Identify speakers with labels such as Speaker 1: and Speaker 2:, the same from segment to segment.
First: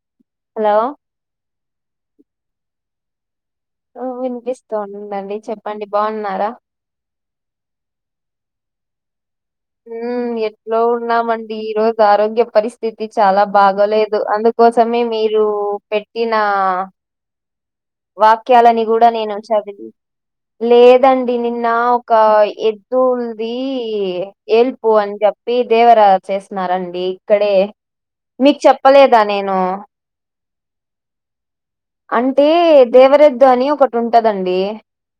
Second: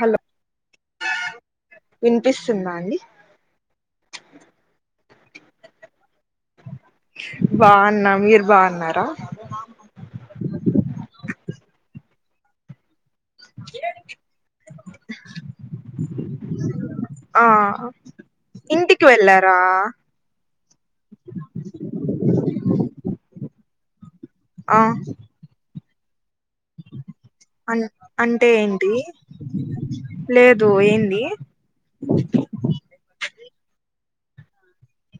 Speaker 1: Hello
Speaker 2: hello
Speaker 1: వినిపిస్తుందా అండి
Speaker 2: వినిపిస్తోందండి చెప్పండి బాగున్నారా
Speaker 1: బాగున్న మీరు బాగున్నారా
Speaker 2: హమ్ ఎట్లో ఉన్నామండి ఈ రోజు ఆరోగ్య పరి స్థితి చాలా బాగోలేదు అందుకోసమే మీరు పెట్టిన
Speaker 1: ఆ
Speaker 2: వాక్యాలని
Speaker 1: ఇంటికి
Speaker 2: కూడా నేను
Speaker 1: వెళ్ళారా
Speaker 2: చదివి లేదండి నిన్న ఒక ఎద్దులుది
Speaker 1: ఆ
Speaker 2: హెల్పు అని చెప్పి దేవరా వచ్చేస్తున్నారండి ఇక్కడే
Speaker 1: అన్ అంటే
Speaker 2: మీకు
Speaker 1: ఏంటి
Speaker 2: చెప్పలేదా నేను
Speaker 1: లేదు ఏంది
Speaker 2: అంటే దేవరెద్దు అని ఒకటి ఉంటదండి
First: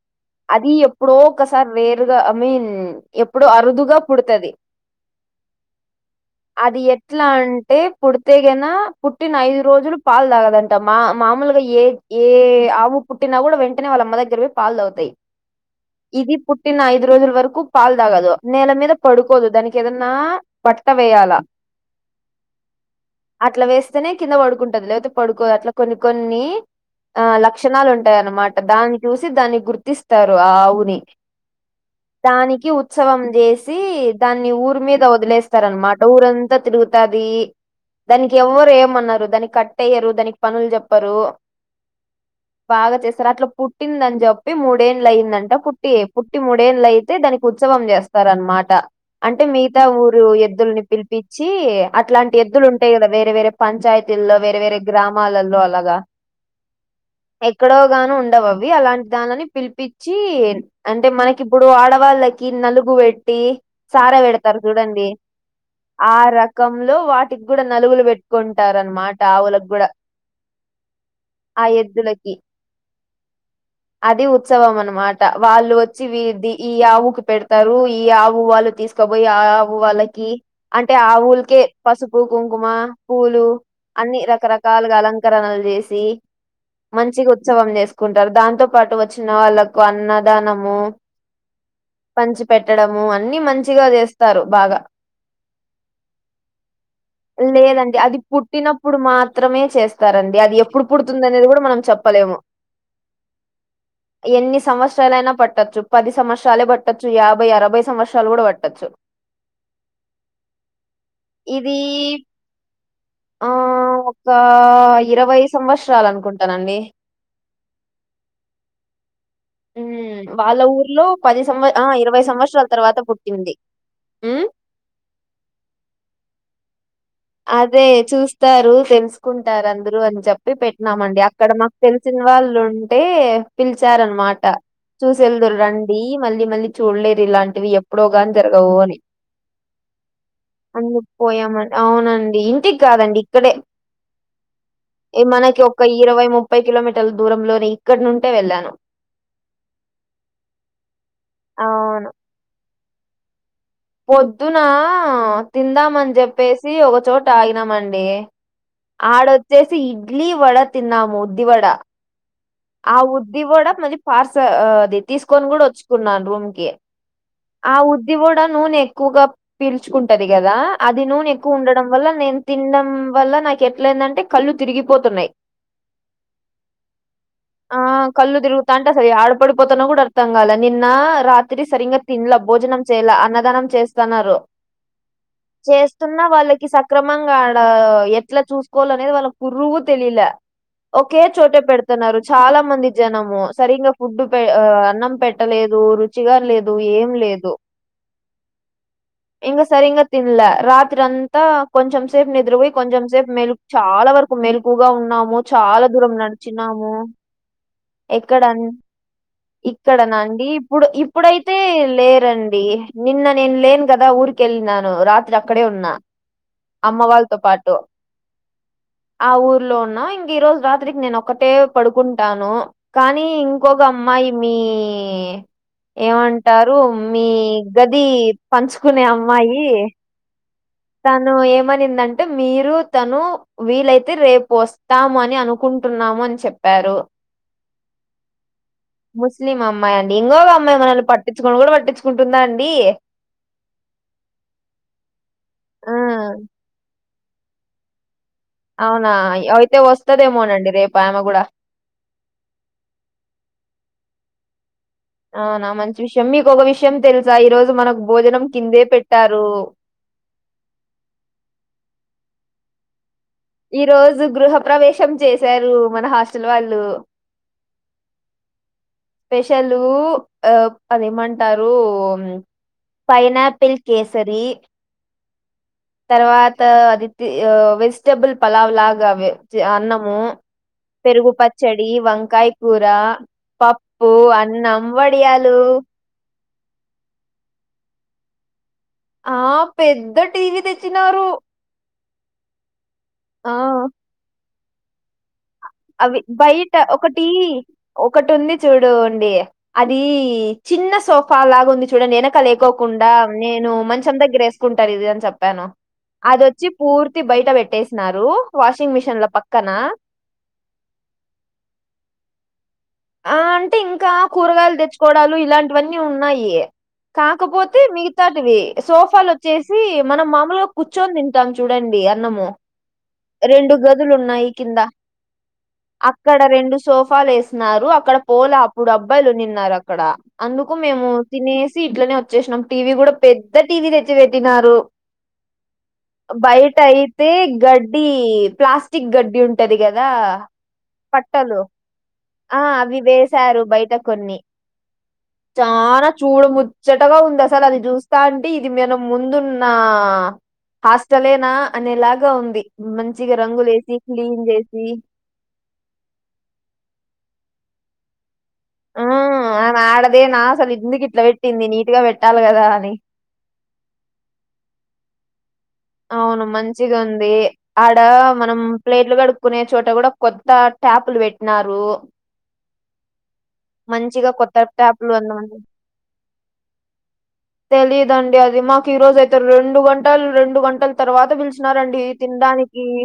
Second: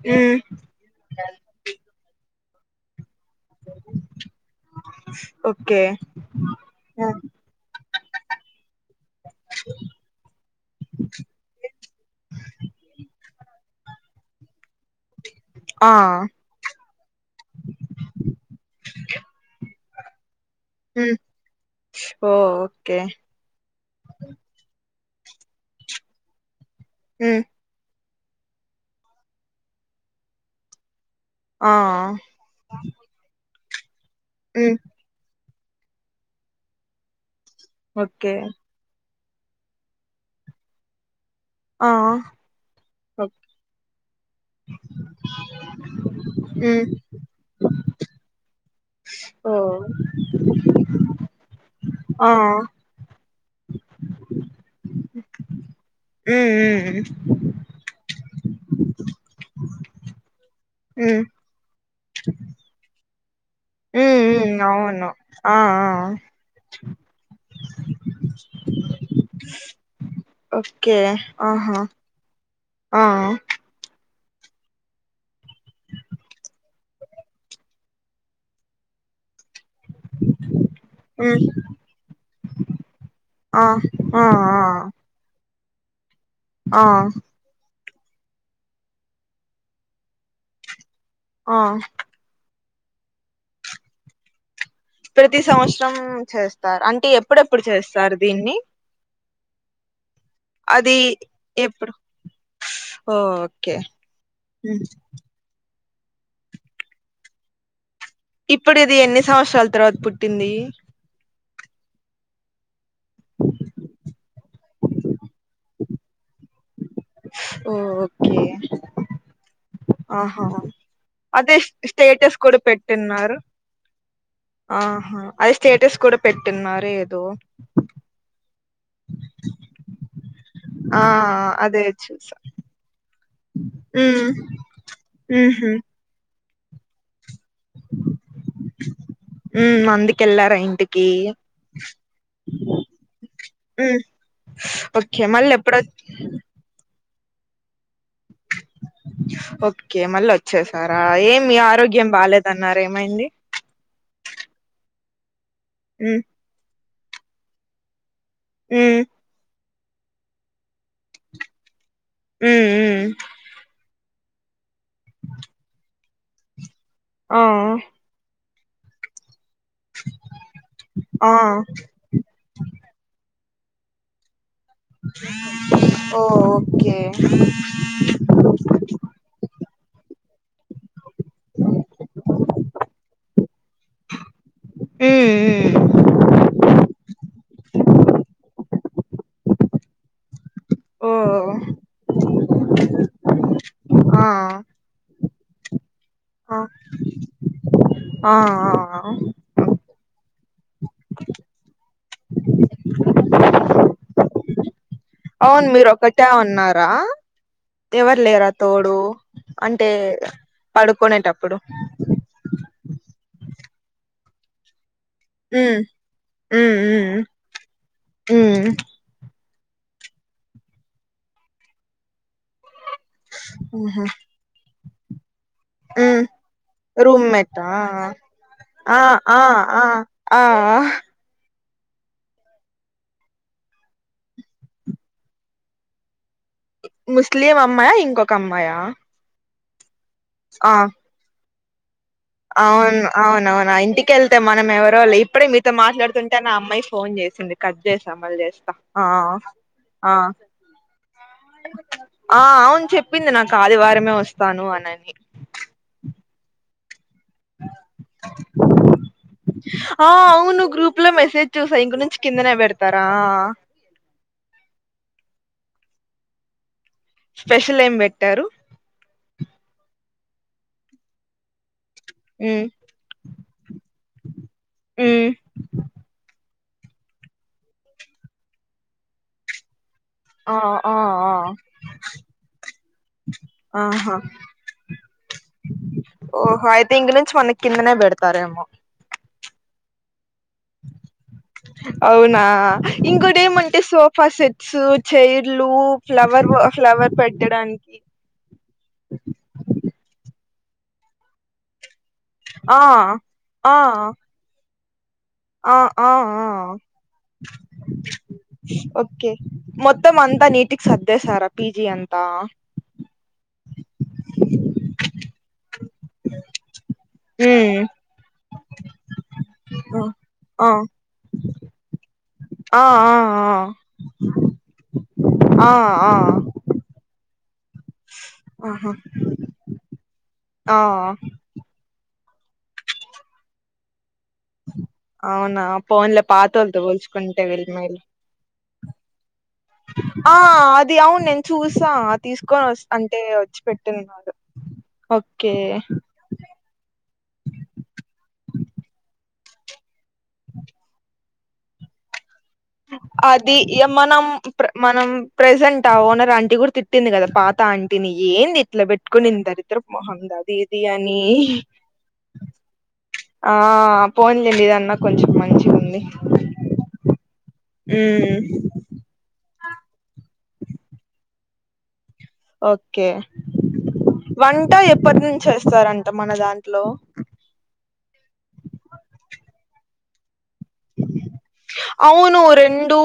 Speaker 1: మ్మ్
Speaker 2: అది ఎప్పుడో ఒకసారి రేర్ గా ఐ మీన్ ఎప్పుడో అరుదుగా పుడుతది
Speaker 1: ఓకే
Speaker 2: అది ఎట్లా అంటే పుడితేగనా పుట్టిన ఐదు రోజులు పాలు తాగదంటమ్మా మామూలుగా ఏ ఏ ఆవు పుట్టినా కూడా వెంటనే వాళ్ల అమ్మ దగ్గర పోయి పాలు తాగుతుంది ఉ
Speaker 1: ఆ
Speaker 2: ఇది పుట్టిన ఐదు రోజుల వరకు పాలు తాగదు నేల మీద పడుకోదు దానికి ఏదన్నా బట్ట
Speaker 1: మ్మ్
Speaker 2: వేయాలా
Speaker 1: ఓ ఓకే
Speaker 2: అట్లా వేస్తేనే కింద పడుకుంటది లేకపోతే పడుకోదు అట్లా కొన్ని కొన్ని ఆ ల
Speaker 1: మ్మ్
Speaker 2: లక్షణాలు ఉంటాయన్నమాట దాన్ని చూసి దాన్ని గుర్తిస్తారు ఆ ఆవుని
Speaker 1: ఆ
Speaker 2: దానికి ఉత్సవం చేసి దాన్ని
Speaker 1: మ్మ్
Speaker 2: ఊరి మీద వదిలేస్తారనమాట ఊరంతా తిరుగుతది
Speaker 1: ఓకే
Speaker 2: దానికి ఎవరు ఏమన్నారు దానికి చెయ్యరు దానికి పనులు చెప్పరు
Speaker 1: ఆ
Speaker 2: బాగా చేస్తారు అట్లా పుట్టిందని చెప్పి ముడేళ్ల అయిందంట పుట్ పుట్టి
Speaker 1: మ్మ్
Speaker 2: మడేళ్ళలు అయితే దానికి ఉత్సవం చేస్తార అనమాట అంటే
Speaker 1: ఓ
Speaker 2: మిగతా ఊరు ఎద్దుల్ని పిలిపించి
Speaker 1: ఆ
Speaker 2: అట్లాంటి ఎద్దులు ఉంటాయి వేరే వేరే పంచాయితీల్లో వేర వేర సినిమాలలో అలాగా
Speaker 1: ఉ ఉ ఉ
Speaker 2: ఎక్కడో గాన ఉండవ అవి అలాంటి దానిని పిలిపించి అంటే
Speaker 1: మ్మ్
Speaker 2: మనకి ఇప్పుడు ఆడవాళ్ళకి నలుగు పెట్టి సారా
Speaker 1: మ్మ్
Speaker 2: పెడతారు
Speaker 1: మ్మ్ అవును
Speaker 2: చూడండి
Speaker 1: ఆ
Speaker 2: ఆ రకంలో వాటికి కూడా నలుగులు పెట్టుకుంటార అనమాట ఆవులకు కూడా
Speaker 1: ఓకే ఆహా
Speaker 2: దగ్గి
Speaker 1: ఆ
Speaker 2: అది ఉత్సవం అనమాట వాళ్ళు వచ్చి వీది ఈ ఆవుకి పెడతారు ఈ ఆవు వాళ్ళు తీసుకపోయి ఆవు ఆ వాళ్ళకి అంటే ఆ
Speaker 1: మ్మ్
Speaker 2: ఊలకే పసుపు కుంకుమ పూలు
Speaker 1: ఆ
Speaker 2: అన్ని
Speaker 1: ఆ
Speaker 2: రకరకల
Speaker 1: ఆ
Speaker 2: అలంకరణలు చేసి
Speaker 1: ఆ
Speaker 2: మంచి ఉత్సవం చేసుకుంటారు దాంతో పాటు వచ్చిన వాళ్ళలకు అన్నదానము
Speaker 1: ఆ
Speaker 2: పంచి పెట్టడము అన్ని మంచిగా చేస్తారు బాగా
Speaker 1: ప్రతి సంవత్సరం చేస్తారు అంటే ఎప్పుడెప్పుడు చేస్తారు దీన్ని
Speaker 2: ఇప్పుడు మాత్రమే చేస్తారండి అది ఎప్పుడు పుడుతుంది అనేది కూడా మనం
Speaker 1: ఎప్పుడు
Speaker 2: చెప్పలేము
Speaker 1: ఓకే
Speaker 2: ఎన్ని
Speaker 1: ఉమ్.
Speaker 2: సంవత్సరాలయినా పట్టచ్చు పది సంవత్సరాలే పట్టొచ్చు యాభై అరభై సంవత్సరలు
Speaker 1: ఇప్పుడు ఇది ఎన్ని సంవత్సరాల తర్వాత పుట్టింది
Speaker 2: ఇది ఆ ఒక ఇరవై సంవత్సరాలు అనుకుంటానండి
Speaker 1: ఓ ఓకే
Speaker 2: హ్మ్.
Speaker 1: ఆహా
Speaker 2: వాళ్ళ ఊర్లో పది
Speaker 1: అదే
Speaker 2: సంవ ఆ ఇరవై
Speaker 1: స్టేటస్ కూడా
Speaker 2: సంవత్సరాల తర్వాత
Speaker 1: పెట్టిన్నారు
Speaker 2: పుట్టింది ఉ
Speaker 1: ఆహా అది స్టేటస్ కూడా పెట్టిన్నారు ఏదో
Speaker 2: ఇస్తారు తెలుసుకుంటారు అందరు అని చెప్పారు చెప్పి
Speaker 1: ఆ
Speaker 2: పెట్టినామండి అక్కడ మాకు
Speaker 1: అదే
Speaker 2: తెలిసిన
Speaker 1: చూసా
Speaker 2: వాళ్ళు ఉంటే
Speaker 1: ఉమ్
Speaker 2: పిలిచారనమాట చూసెళ్దురు
Speaker 1: ఉహు
Speaker 2: రండి మళ్ళీ మళ్ళీ చూడలేరు ఇలాంటివి ఎప్పుడో గాని జరగవు అని
Speaker 1: ఉమ్ అందుకెళ్ళారా ఇంటికి
Speaker 2: అందుకు పోయామ అవునండి ఇంటికి కాదండి ఇక్కడే
Speaker 1: హ్మ్
Speaker 2: ఏ
Speaker 1: ఓకే మళ్ళీ
Speaker 2: మనకి
Speaker 1: ఎప్పుడొ
Speaker 2: ఒక ఇరవై ముప్పై కిలోమీటర్ల దూరంలోని ఇక్కడ నుంటే వెళ్ళాను
Speaker 1: ఓకే మళ్ళ అచ్చేసారా ఏమి ఆరోగ్యం
Speaker 2: అవును
Speaker 1: బాలేదన్నారేమైంది
Speaker 2: పొద్దునా తిందామని
Speaker 1: ఉమ్
Speaker 2: చెప్పేసి ఒక చోట ఆగినమండి
Speaker 1: హ్మ్
Speaker 2: ఆడొచ్చేసి ఇడ్లీ వడ తిన్నాము ఉద్ది వడ
Speaker 1: హ్మ్
Speaker 2: ఆ ఉద్ది వడ మళ్ళి పార్సల్ అది తీసుకొని కూడా వచ్చుకున్నాను రూమ్ కి ఆ ఉద్ది కూడా నూనె ఎక్కువగా పీల్చుకుంటది కదా అది
Speaker 1: ఆ
Speaker 2: నూనె ఎక్కువ ఉండడం వల్ల నేను తినడం వల్ల నాకు ఎట్లయిందంటే కళ్ళు తిరిగిపోతున్నాయ్
Speaker 1: ఓ ఓకే
Speaker 2: ఆ కళ్ళు తిరుగుతాంటే అసలు యాడ పడిపోతానో కూడా అర్థం కాలే నిన్న రాత్రి సరింగా తిన్లా భోజనం చెయ్లా అన్నదానం చేస్తానారు
Speaker 1: హ్మ్
Speaker 2: చేస్తున్నా వాళ్ళకి సక్రమంగా ఆడ ఎట్లా చూసుకోవాల అనేది వాళ్ళ ఊరువ్వు తెలీలా
Speaker 1: ఓ
Speaker 2: ఒకే చోట పెడతన్నారు చాలా మంది జనము సరింగా ఫుడ్
Speaker 1: ఆ
Speaker 2: అన్నం పెట్టలేదు రుచిగా
Speaker 1: ఆ
Speaker 2: లేదు ఏం లేదు
Speaker 1: ఆ ఆ
Speaker 2: ఇంగ సరింగా తిన్లా రాత్రి అంతా కొంచెం సేపు నిద్ర పోయి కొంచెం సేపు మేల్ చాలా వరకు మెలుకువగా ఉన్నాము
Speaker 1: అవును
Speaker 2: చాలా
Speaker 1: మీరు
Speaker 2: దూరం
Speaker 1: ఒకటే ఉన్నారా
Speaker 2: నడిచినాము
Speaker 1: ఎవరు
Speaker 2: ఎక్కడ
Speaker 1: లేరా తోడు అంటే
Speaker 2: ఇక్కడనా అండి ఇప్పుడు ఇప్పుడైతే
Speaker 1: పడుకునేటప్పుడు
Speaker 2: లేరండి నిన్న నేన్ లేన్ కదా ఊర్కెళ్ళి నాను రాత్రి అక్కడే
Speaker 1: మ్మ్
Speaker 2: ఉన్నా
Speaker 1: మ్మ్
Speaker 2: అమ్మ వాళ్ళతో పాటు
Speaker 1: మ్మ్
Speaker 2: ఆ ఊర్లో ఉన్నాం ఇంక ఈ రోజు రాత్రికి నేను ఒక్కటే పడుకుంటాను కానీ ఇంకొక
Speaker 1: మ్మ్
Speaker 2: అమ్మాయి మీ
Speaker 1: మ్మ్
Speaker 2: ఏమంటారు మీ
Speaker 1: రూమ్మేటా
Speaker 2: గది
Speaker 1: ఆ
Speaker 2: పంచుకునే
Speaker 1: ఆ
Speaker 2: అమ్మాయి
Speaker 1: ఆ ఆ
Speaker 2: తను ఏమనిందంటే మీరు తను వీలైతే రేపు వస్తాము అని అనుకు కుంటున్నాము అని చెప్ప్
Speaker 1: ముస్లిం అమ్మాయా ఇంకొక అమ్మాయా
Speaker 2: ముస్లిం అమ్మాయి అండి ఇంకోక
Speaker 1: ఆ
Speaker 2: అమ్మాయి మనల్ని పట్టించుకోను కూడా పట్టిచు
Speaker 1: అవును అవునవును ఇంటికెల్తే మనం ఎవరోలే ఇప్పుడే మీతో
Speaker 2: ఆ
Speaker 1: మాట్లాడుతుంటేనే ఆ అమ్మాయి ఫోన్ చేసింది కట్ చేసా మల్చేస్తా
Speaker 2: అవునా అయితే వస్తదేమోనండి రేపు ఆమె కూడా
Speaker 1: ఆ అవును చెప్పింది నాకు ఆదివారమే వస్తాను అనని
Speaker 2: అవునా మంచి విషయం మీకొక విషయం తెలుసా ఈ రోజు మనకు భోజనం కిందే పెట్టారు
Speaker 1: ఆ అవును గ్రూప్ లో మెసేజ్ చూసా ఇంక నుంచి కిందనే పెడతారా
Speaker 2: ఈ రోజు గృహ ప్రవేశం చేశారు మన హాస్టల్ వాళ్ళు
Speaker 1: స్పెషల్ ఏం పెట్టారు
Speaker 2: స్పెషలూ అది ఏమంటారు
Speaker 1: ఉమ్
Speaker 2: పైనాపిల్ కేసరి
Speaker 1: హ్మ్
Speaker 2: తర్వాత అది వెజిటెబుల్ పలావ్ లాగా అన్నము
Speaker 1: ఆ ఆ
Speaker 2: పెరుగు
Speaker 1: ఆ
Speaker 2: పచ్చడి వంకాయ కుర పప్పు
Speaker 1: ఆహా
Speaker 2: అన్నం వడియాలు
Speaker 1: ఓహో అయితే ఇంగ్ నుంచి మన కిందనే బెడతారేమో
Speaker 2: ఆ పెద్ద టీవీ తెచ్చినారు
Speaker 1: అవునా ఇంకోటి
Speaker 2: ఆ
Speaker 1: ఏమంటే సోఫా సెట్స్ చైర్ లుూ
Speaker 2: అవి
Speaker 1: ఫ్లవర్
Speaker 2: బయట
Speaker 1: ఫ్లవర్
Speaker 2: ఒకటి
Speaker 1: పెట్టడానికి
Speaker 2: ఒకటి ఉంది చూడుండి అది చిన్న సోఫా లాగా ఉంది చూడండి వెనక
Speaker 1: ఆ
Speaker 2: లేకోకుండా నేను
Speaker 1: ఆ
Speaker 2: మంచం దగ్గర వేసుకుంటారు ఇది అని చెప్ప చెప్పాను
Speaker 1: ఆ ఆ ఆ
Speaker 2: అదిచ్చి పూర్తి బయట పెట్టేసినారు వాషింగ్ మిషిన్ ల
Speaker 1: ఓకే
Speaker 2: పక్కన
Speaker 1: మొత్తం అంతా నీటికి సర్దేసార పిజి అంత
Speaker 2: ఆ అంటే ఇంకా కూరగాయలు తెచ్చుకోవడాలు ఇలాంటివన్నీ ఉన్నాయి కాకపోతే
Speaker 1: ఉమ్
Speaker 2: మిగతాటివి సోఫాలు వచ్చేసి మనం మామూలుగా
Speaker 1: ఆ
Speaker 2: కూర్చోని చస్తాం చూడండి అన్నము
Speaker 1: ఆ ఆ
Speaker 2: రెండు గదులు ఉన్నాయి కింద
Speaker 1: ఆ ఆ
Speaker 2: అక్కడ రెండు సోఫాలు వేసినరు అక్కడ పోల అప్పుడు
Speaker 1: ఆహా
Speaker 2: అబ్బాయిలు ఉండిన్నారు అక్కడ అందుకు
Speaker 1: ఆ
Speaker 2: మేము తినేసి ఇట్లనే వచ్చేసినాం టీవీ కూడా పెద్ద టీవీ తెచ్చి పెట్టినారు
Speaker 1: అవునా పోన్లే
Speaker 2: బయట
Speaker 1: పాతోళ్ళతో
Speaker 2: అయితే
Speaker 1: పోల్చుకుంటే వీళ్ళు మేలు
Speaker 2: గడ్డి ప్లాస్టిక్ గడ్డి ఉం టది కదా
Speaker 1: ఆ అది అవును నేను
Speaker 2: పట్టలు
Speaker 1: చూసా
Speaker 2: ఆ
Speaker 1: తీసుకొని వస్
Speaker 2: అవి
Speaker 1: అంటే వచ్చి
Speaker 2: వేశారు బయట
Speaker 1: పెట్టున్నాడు
Speaker 2: కొన్ని
Speaker 1: ఓకే
Speaker 2: చానా చూడ ముచ్చటగా ఉంది అసలు అది చూస్తా అంటి ఇది మేన ముందున్న హాస్టలేనా అనేలాగా ఉంది మంచిగా
Speaker 1: అది ఇగ
Speaker 2: రంగులేసి
Speaker 1: మనం
Speaker 2: క్లీన్
Speaker 1: ప్ర
Speaker 2: చేసి
Speaker 1: మనం ప్రెజెంట్ ఆ ఓనర్ ఆంటీ కూడా తిట్టింది కదా పాత ఆంటీని ఏంది ఇట్లా
Speaker 2: ఆ
Speaker 1: పెట్టుకుని
Speaker 2: ఆమె
Speaker 1: దరిద్రం మొహంది
Speaker 2: ఆడదేనా
Speaker 1: అది
Speaker 2: అసలు
Speaker 1: ఇది
Speaker 2: ఎందుకు
Speaker 1: అని
Speaker 2: ఇట్లా పెట్టింది నీట్ గా పెట్టాలి కదా అని
Speaker 1: ఆ పోన్లేండి ఇదన్న కొంచెం మంచి ఉంది
Speaker 2: అవును మంచిగా ఉంది ఆడ
Speaker 1: ఉమ్
Speaker 2: మనం ప్లేట్లు కడుక్కునే చోట కూడా కొత్త ట్యాపులు పెట్టినారు
Speaker 1: ఓకే
Speaker 2: మంచిగా కొత్త
Speaker 1: వంట
Speaker 2: ట్యాపులు
Speaker 1: ఎప్పటి నుంచి
Speaker 2: అన్నమాట
Speaker 1: చేస్తారంట మన దాంట్లో
Speaker 2: తెలిదండి అది మాకు ఈ రోజ అయితే రెండు గంటలు రెండు గంటల తర్వాత పిలిచి న్నారండి
Speaker 1: అవును
Speaker 2: తినడానికి
Speaker 1: రెండు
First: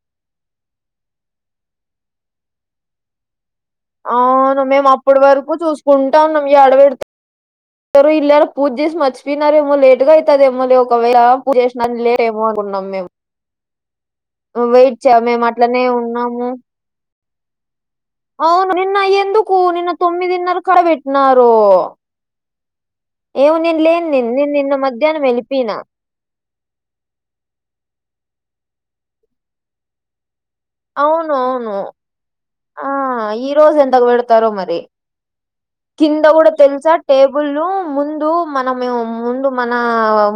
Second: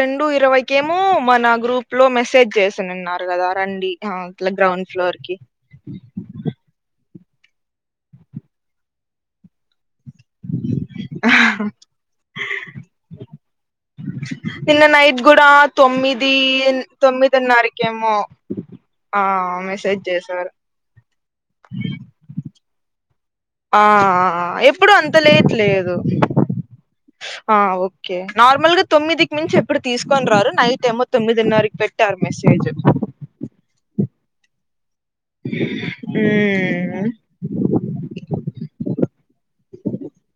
Speaker 1: రెండు ఇరవైకేమో మన గ్రూప్ లో మెసేజ్ చేసినున్నారు కదా రండి ఆ ఇట్లా
Speaker 2: అవును
Speaker 1: గ్రౌండ్
Speaker 2: మేము
Speaker 1: ఫ్లోర్
Speaker 2: అప్పటి
Speaker 1: కి
Speaker 2: వరకు చూసు కుంటా ఉన్నం అడవిడత ఇల్రు పూజెసి మరీచిపోనారేమో లే అట్గా అయితే అదేమో లే ఒకవేళ పూజ చేసినా లేమో అనుకుంటన్నాం మేము
Speaker 1: నిన్న
Speaker 2: వెయిట్ చే
Speaker 1: నైట్
Speaker 2: మేము
Speaker 1: కూడా
Speaker 2: అట్లనే
Speaker 1: తొమ్మిది
Speaker 2: ఉన్నాము
Speaker 1: తొమ్మిదిన్నరకేమో
Speaker 2: అవును నిన్న
Speaker 1: ఆ
Speaker 2: ఎందుకు నిన్న
Speaker 1: మెసేజ్
Speaker 2: తొమ్మిది
Speaker 1: చేసారు
Speaker 2: న్నర కడ పెట్టినారు ఏమో నేను
Speaker 1: ఆ
Speaker 2: లేను నిన్ను నేను నిన్న
Speaker 1: ఎప్పుడు అంత
Speaker 2: మధ్యాహ్నం
Speaker 1: లేట్
Speaker 2: వెళ్ళిపోయిన
Speaker 1: లేదు ఆ ఓకే నార్మల్ గా తొమ్మిదికి మించి ఎప్పుడు తీసుకొని రారు నైట్ టెమో
Speaker 2: అవును అవును
Speaker 1: తొమ్మిదిన్నరకి పెట్టారు మెసేజ్
Speaker 2: ఆ ఈ రోజు ఎంతకు పెడతారో మరి కింద కూడా తెలిసా
Speaker 1: ఉమ్
Speaker 2: టేబుల్ను ముందు మనమే ముందు మన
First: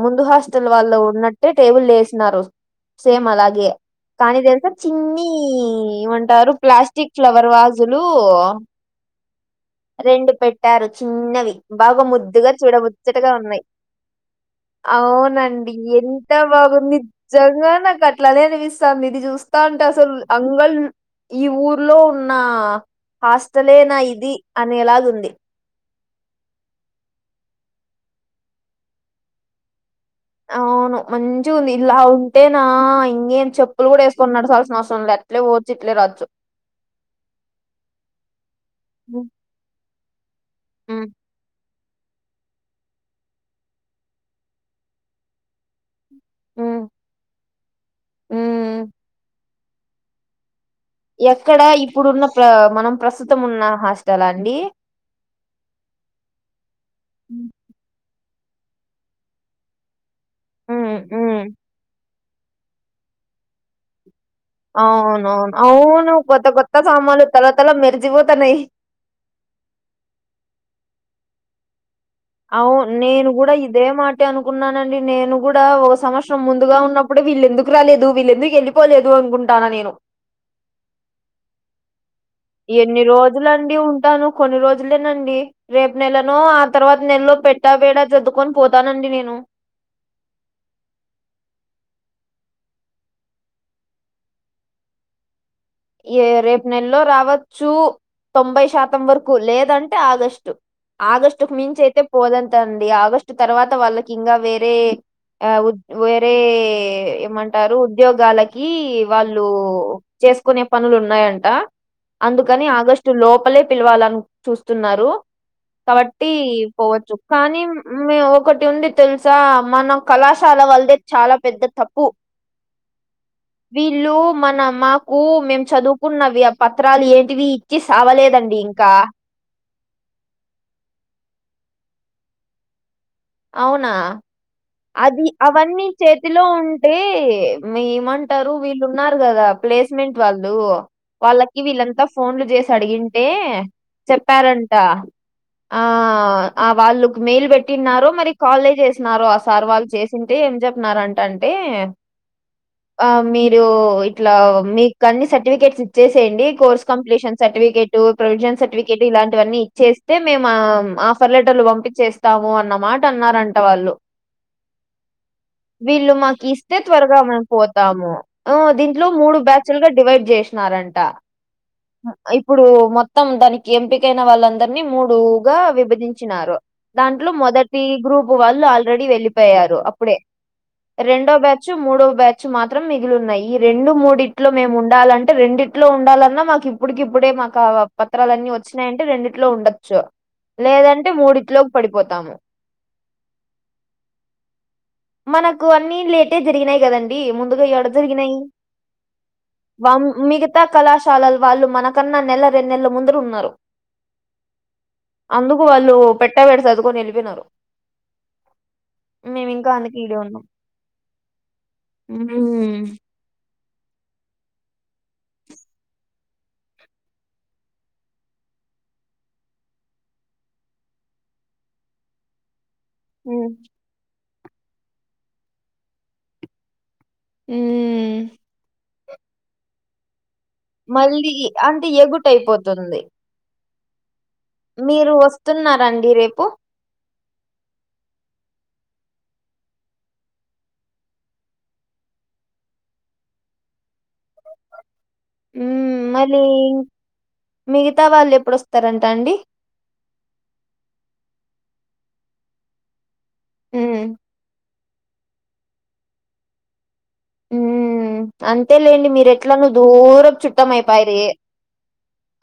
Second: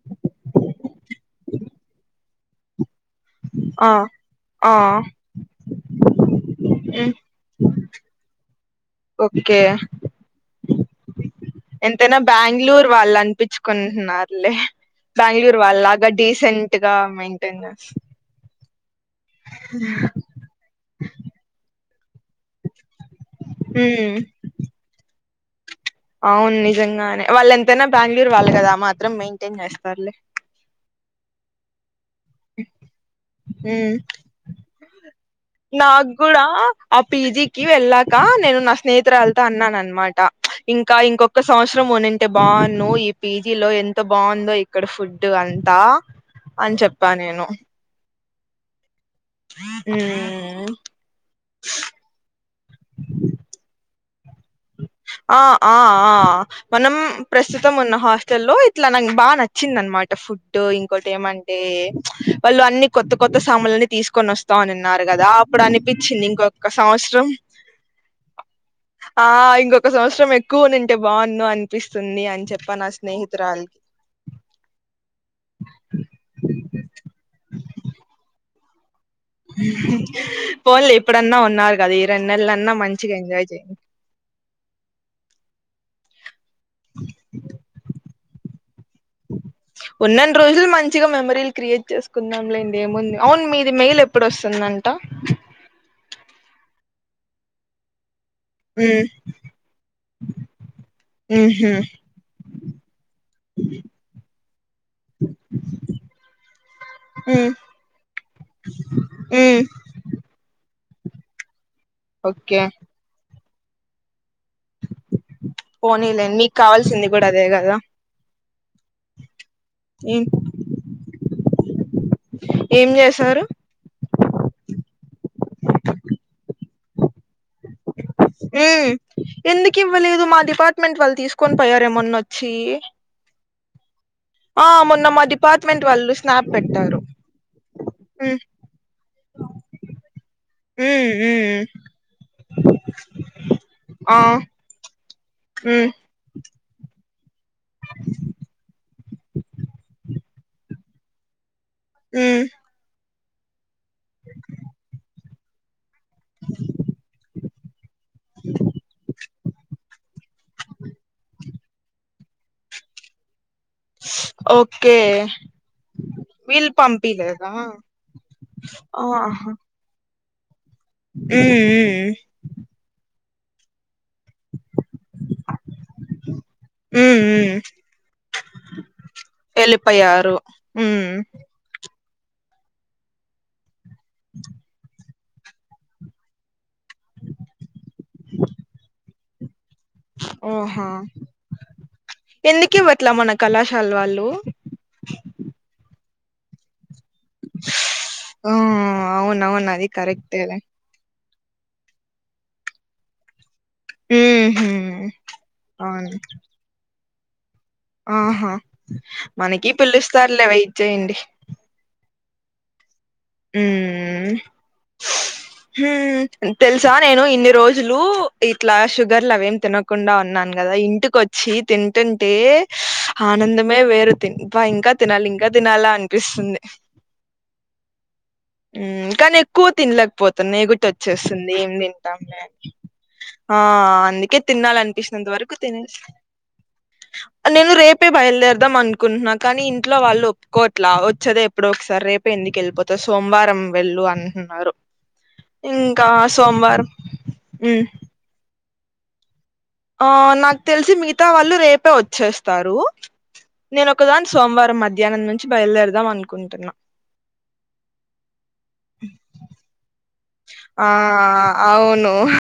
Speaker 2: ముందు హాస్టల్ వాళ్ళు ఉన్నట్ టే టేబుల్ లేసినారు సేమ్ అలాగే
Speaker 1: ఆ
Speaker 2: కానీ
Speaker 1: ఆ
Speaker 2: దానికమ్ చిన్ని ఏమంటారు ప్లాస్టిక్
Speaker 1: ఉమ్
Speaker 2: ఫ్లవర్ వాజులు
Speaker 1: ఓకే
Speaker 2: రెండు పెట్టారు చిన్నవి బాగా
Speaker 1: ఎంతైనా
Speaker 2: ముద్దుగా
Speaker 1: బెంగళూరు వాళ్ళు
Speaker 2: చూడముచ్చటగా ఉన్నాయి
Speaker 1: అనిపించుకుంటున్నారులే బెంగళూరు
Speaker 2: అవునండి
Speaker 1: వాళ్ళలాగా
Speaker 2: ఎంత
Speaker 1: డీసెంట్ గా
Speaker 2: బాగుంది
Speaker 1: మెయింటైన్
Speaker 2: నిజంగా
Speaker 1: చేస్
Speaker 2: నాకు అట్లనే అనిపిస్తాంది ఇది చూస్తాంటే అసలు అంగల్ ఈ ఊర్లో ఉన్న హాస్టలేనా
Speaker 1: ఉమ్
Speaker 2: ఇది అనేలాగుంది
Speaker 1: అవును నిజంగానే వాళ్ళు ఎంతైనా బెంగళూరు వాళ్ళు కదా ఆ మాత్రం మెయింటైన్ చేస్తారులే
Speaker 2: అ అవును మంచిగుంది ఇలా ఉం టేనా ఇంకేం చెప్పులు
Speaker 1: ఉమ్
Speaker 2: కూడా వేసుకొని నడచాల్సిన అవసరం లే అట్లే పోవచ్చు ఇట్లే
Speaker 1: నాకు
Speaker 2: రావచ్చు
Speaker 1: కూడా ఆ పీజికి వెళ్ళాక నేను నా
Speaker 2: హ్మ్.
Speaker 1: స్నేహితురాలతో అన్నాను అనమాట ఇంకా
Speaker 2: హ్మ్.
Speaker 1: ఇంకొక సంవత్సరం రం ఉనింటే బాగును ఈ పీజీ లో ఎంత బాగుందో ఇక్కడ ఫుడ్ అంతా అని చెప్పా నేను
Speaker 2: ఉ
Speaker 1: ఉ
Speaker 2: ఎక్కడ ఇప్పుడున్న ప్ర మనం ప్రస్తుతం ఉన్న హాస్టలా అండి
Speaker 1: ఆ ఆ ఆ మనం
Speaker 2: హ్మ్.
Speaker 1: ప్రస్తుతం ఉన్న హాస్టల్ల్లో ఇట్లా నాకు బాగా నచ్చ నచ్చిందన్నమాట ఫుడ్
Speaker 2: హ్మ్.
Speaker 1: ఇంకోటి
Speaker 2: హ్మ్.
Speaker 1: ఏమంటే వాళ్ళు అన్ని కొత్త కొత్త సామాన్లన్నీ తీసుకొని వస్త అనిన్నారు కదా
Speaker 2: అవునవును.
Speaker 1: అప్పుడు
Speaker 2: అవును.
Speaker 1: అనిపించింది
Speaker 2: కొత్త
Speaker 1: ఇంకొక
Speaker 2: కొత్త
Speaker 1: సంవత్సరం
Speaker 2: సామాన్లు తల తల మెరిసిపోతన్నాయి.
Speaker 1: ఆ ఇంకొక సంవత్సరం ఎక్కువునుంటే బాగును అనిపిస్తుంది అ
Speaker 2: అవును నేను కూడా ఇదే మాట ట అనుకున్నానండి నేను కూడా ఒక సంవత్సరం ముందుగా ఉన్నప్పుడే వీళ్ళు ఎందుకు రాలేదు వీళ్ళెందుకు వెళ్ళి పోలేదు అనుకుంటాన నేను
Speaker 1: పోన్లే ఇప్పుడన్నా ఉన్నారు కదా ఈ రెండు నెలలన్నా మంచిగా ఎంజాయ్ చేయండి
Speaker 2: టాను కొన్ని రోజులేనండి రేపు నెలనో ఆ తర్వాత నెలలో పెట్టా పేడా సర్దుకొని పోతానండి నేను
Speaker 1: ఉన్నన్ని రోజులు మంచిగ మెమరీలు క్రియేట్ చేసుకుందాం లేండి ఏముంది అవును మీది మెయిల్ ఎప్పుడోస్తుందంట
Speaker 2: ఏ రేపు నెలలో రావచ్చు తొంభై శాతం
Speaker 1: ఉమ్,
Speaker 2: వరకు లేదంటే ఆగస్టు ఆగస్టుకు
Speaker 1: ఉహు,
Speaker 2: మించి అయితే పోదంతండి ఆగస్టు తర్వాత వాళ్ళకి ఇంకా వేరే ఆ వేరే
Speaker 1: ఉమ్,
Speaker 2: ఏమంటారు ఉద్యోగాలకి వాళ్ళు
Speaker 1: ఉమ్,
Speaker 2: కొనే పనులు ఉన్నాయంట
Speaker 1: ఓకే
Speaker 2: అందుకని ఆగస్టు లోపలే పిలవాలని చూస్తున్నారు కాబట్టి
Speaker 1: పోనీలేండి మీకు కావాల్సింది
Speaker 2: పోవచ్చు
Speaker 1: కూడా అదే
Speaker 2: కానీ
Speaker 1: కదా
Speaker 2: మీ ఒకటి ఉంది తెలుసా మన
Speaker 1: ఏం
Speaker 2: కళాశాల వాళ్ళదే చాలా పెద్ద తప్పు
Speaker 1: ఏం చేసారు
Speaker 2: వీళ్ళు మన మాకు మేము చదువుకున్నవి ఆ పత్రాలు ఏంటివి ఇచ్చి సావలేదు
Speaker 1: ఉ ఎందుకు ఇవ్వలేదు మా డిపార్ట్మెంట్ వాళ్ళు తీసుకొని పోయారే మొన్నొచ్చి
Speaker 2: అవునా
Speaker 1: ఆ మొన్న మా
Speaker 2: అది
Speaker 1: డిపార్ట్మెంట్
Speaker 2: అవన్నీ
Speaker 1: వాళ్ళు
Speaker 2: చేతిలో
Speaker 1: స్నాప్
Speaker 2: ఉంటే
Speaker 1: పెట్టారు మ్మ్
Speaker 2: ఏమంటారు వీళ్ళు ఉన్నారు కదా ప్లేస్మెంట్ వాళ్ళు
Speaker 1: మ్మ్
Speaker 2: వాళ్ళకి
Speaker 1: మ్మ్
Speaker 2: వీళ్ళంతా ఫోన్లు చేసి అడిగింటే
Speaker 1: ఆ
Speaker 2: చెప్పారంట ఆ
Speaker 1: మ్మ్
Speaker 2: ఆ వాళ్ళకు మెయిల్ పెట్టినారో మరి కాలే చేసినారో ఆ సార్ వాళ్ళు చేసింటే ఏం చెప్పినారంట అంటే
Speaker 1: మ్మ్
Speaker 2: మీరు ఇట్లా మీకు అన్ని సర్టిఫికేట్స్ ఇచ్చేసేయండి course completion certificate provision certificate ఇలాంటివన్నీ ఇచ్చే స్తే మేము ఆఫర్ లెటర్లు పంపించేస్తాము అన్నమాట అన్నారంట వాళ్ళు
Speaker 1: ఓకే
Speaker 2: వీళ్ళు మాకు
Speaker 1: వీళ్ళు
Speaker 2: ఇస్తే త్వరగా మేము
Speaker 1: పంపిలేదా
Speaker 2: పోతాము దీంట్లో మూడు
Speaker 1: ఆహా
Speaker 2: బ్యాచ్ చులుగా డివైడ్ చేసినారంట
Speaker 1: మ్మ్ మ్మ్
Speaker 2: ఇప్పుడు మొత్తం దానికి ఎంపిక అయిన వాళ్ళందరినీ మూడుగా విభజించినారు
Speaker 1: మ్మ్
Speaker 2: దాంట్లో
Speaker 1: మ్మ్
Speaker 2: మొదటి గ్రూప్ వాళ్ళు ఆల్రెడీ వెళ్లిపోయారు అప్పుడే
Speaker 1: వెళ్ళిపోయారు మ్మ్
Speaker 2: రెండో బ్యా చ్ మూడో బ్యాచ్ మాత్రం మిగిలిన్నాయి ఈ రెండు మూడిట్లో మేము ఉండాలంటే రెండి ట్లో ఉండాలన్నా మాకు ఇప్పుడుకి ఇప్పుడే మాకు ఆ పత్రాలులన్నీ వచ్చినాయంటే రెండిట్లో ఉండ చ్చు
Speaker 1: ఓహా
Speaker 2: లేదంటే మూడిట్లోకి పడిపోతాము
Speaker 1: కే ఇవ్వట్ల మన కళాశాల వాళ్ళు
Speaker 2: మనకు అన్ని లేటే జరిగినాయి కదం డి ముందుగా యడ జరిగినాయి
Speaker 1: ఆ అవునవును అది
Speaker 2: వామ్
Speaker 1: కరెక్టేలే
Speaker 2: మిగతా కళా శాలల వాళ్ళు మనకన్నా నెల రెన్నేళ్లు ముందుర ఉన్నారు
Speaker 1: మ్మ్ హ్మ్
Speaker 2: అందుకు వాళ్ళు
Speaker 1: అవును
Speaker 2: పెట్టబేడి సర్దుకుని ఎళ్ళిపోయినారు
Speaker 1: ఆహా
Speaker 2: ఇంకా
Speaker 1: మనకి
Speaker 2: అందుకే
Speaker 1: పిలుస్తారులే వెయిట్ చేయండి
Speaker 2: ఉమ్మ్
Speaker 1: ఉమ్మ్
Speaker 2: చె
Speaker 1: ఉమ్మ్ తెలుసా నేను ఇన్ని రోజులు ఇట్లా షుగర్లు అవేం తిన కుండా ఉన్నాను కదా ఇంటికోచ్చి తింటుంటే
Speaker 2: ఉమ్.
Speaker 1: ఆనందమే వేరు తిన్ ప ఇంకా తినాలి ఇంకా తినాలా అనిపిస్తుంది
Speaker 2: ఉమ్మ్
Speaker 1: ఉమ్మ్ కానీ ఎక్కువ తినలేకపోతున్నా ఎకుటి
Speaker 2: మళ్ళీ
Speaker 1: వచ్చేస్తుంది ఏం
Speaker 2: అంటే ఎగుట
Speaker 1: తింటాంలే అని
Speaker 2: అయిపోతుంది
Speaker 1: ఆ అందుకే
Speaker 2: మీరు
Speaker 1: తినాలనిపిచ్చినంత వరకు
Speaker 2: వస్తున్నారా
Speaker 1: తినేసా.
Speaker 2: అండి రేపు
Speaker 1: నేను రేపే బయలుదేరుదాం అనుకుంటున్నా కానీ ఇంట్లో వాళ్ళు ఒప్పుకోవట్లా వచ్చేది ఎప్పుడో ఒకసారి రేపే ఎందుకు ఎళ్ళిపో తావ్ సోమవారం వెళ్ళు అంటున్నారు
Speaker 2: ఉమ్మ్
Speaker 1: ఇంకా
Speaker 2: మళ్ళీ
Speaker 1: సోమవారం మ్
Speaker 2: మిగతా వాళ్ళు ఎప్పుడోస్తారంట అండి
Speaker 1: ఆ నాకు తెలిసి మిగతా వాళ్ళు రేపే వచ్చేస్తారు నేన
Speaker 2: హ్మ్
Speaker 1: ఒకదాని సోమవారం మధ్యాహ్నం నుంచి బయలుదేరదాం అనుకుంటున్నా
Speaker 2: ఉమ్మ్ అంతే లేండి మీరు ఎట్లనో దూరపు చుట్టం
Speaker 1: ఆ
Speaker 2: అయిపాయిరి
Speaker 1: అవును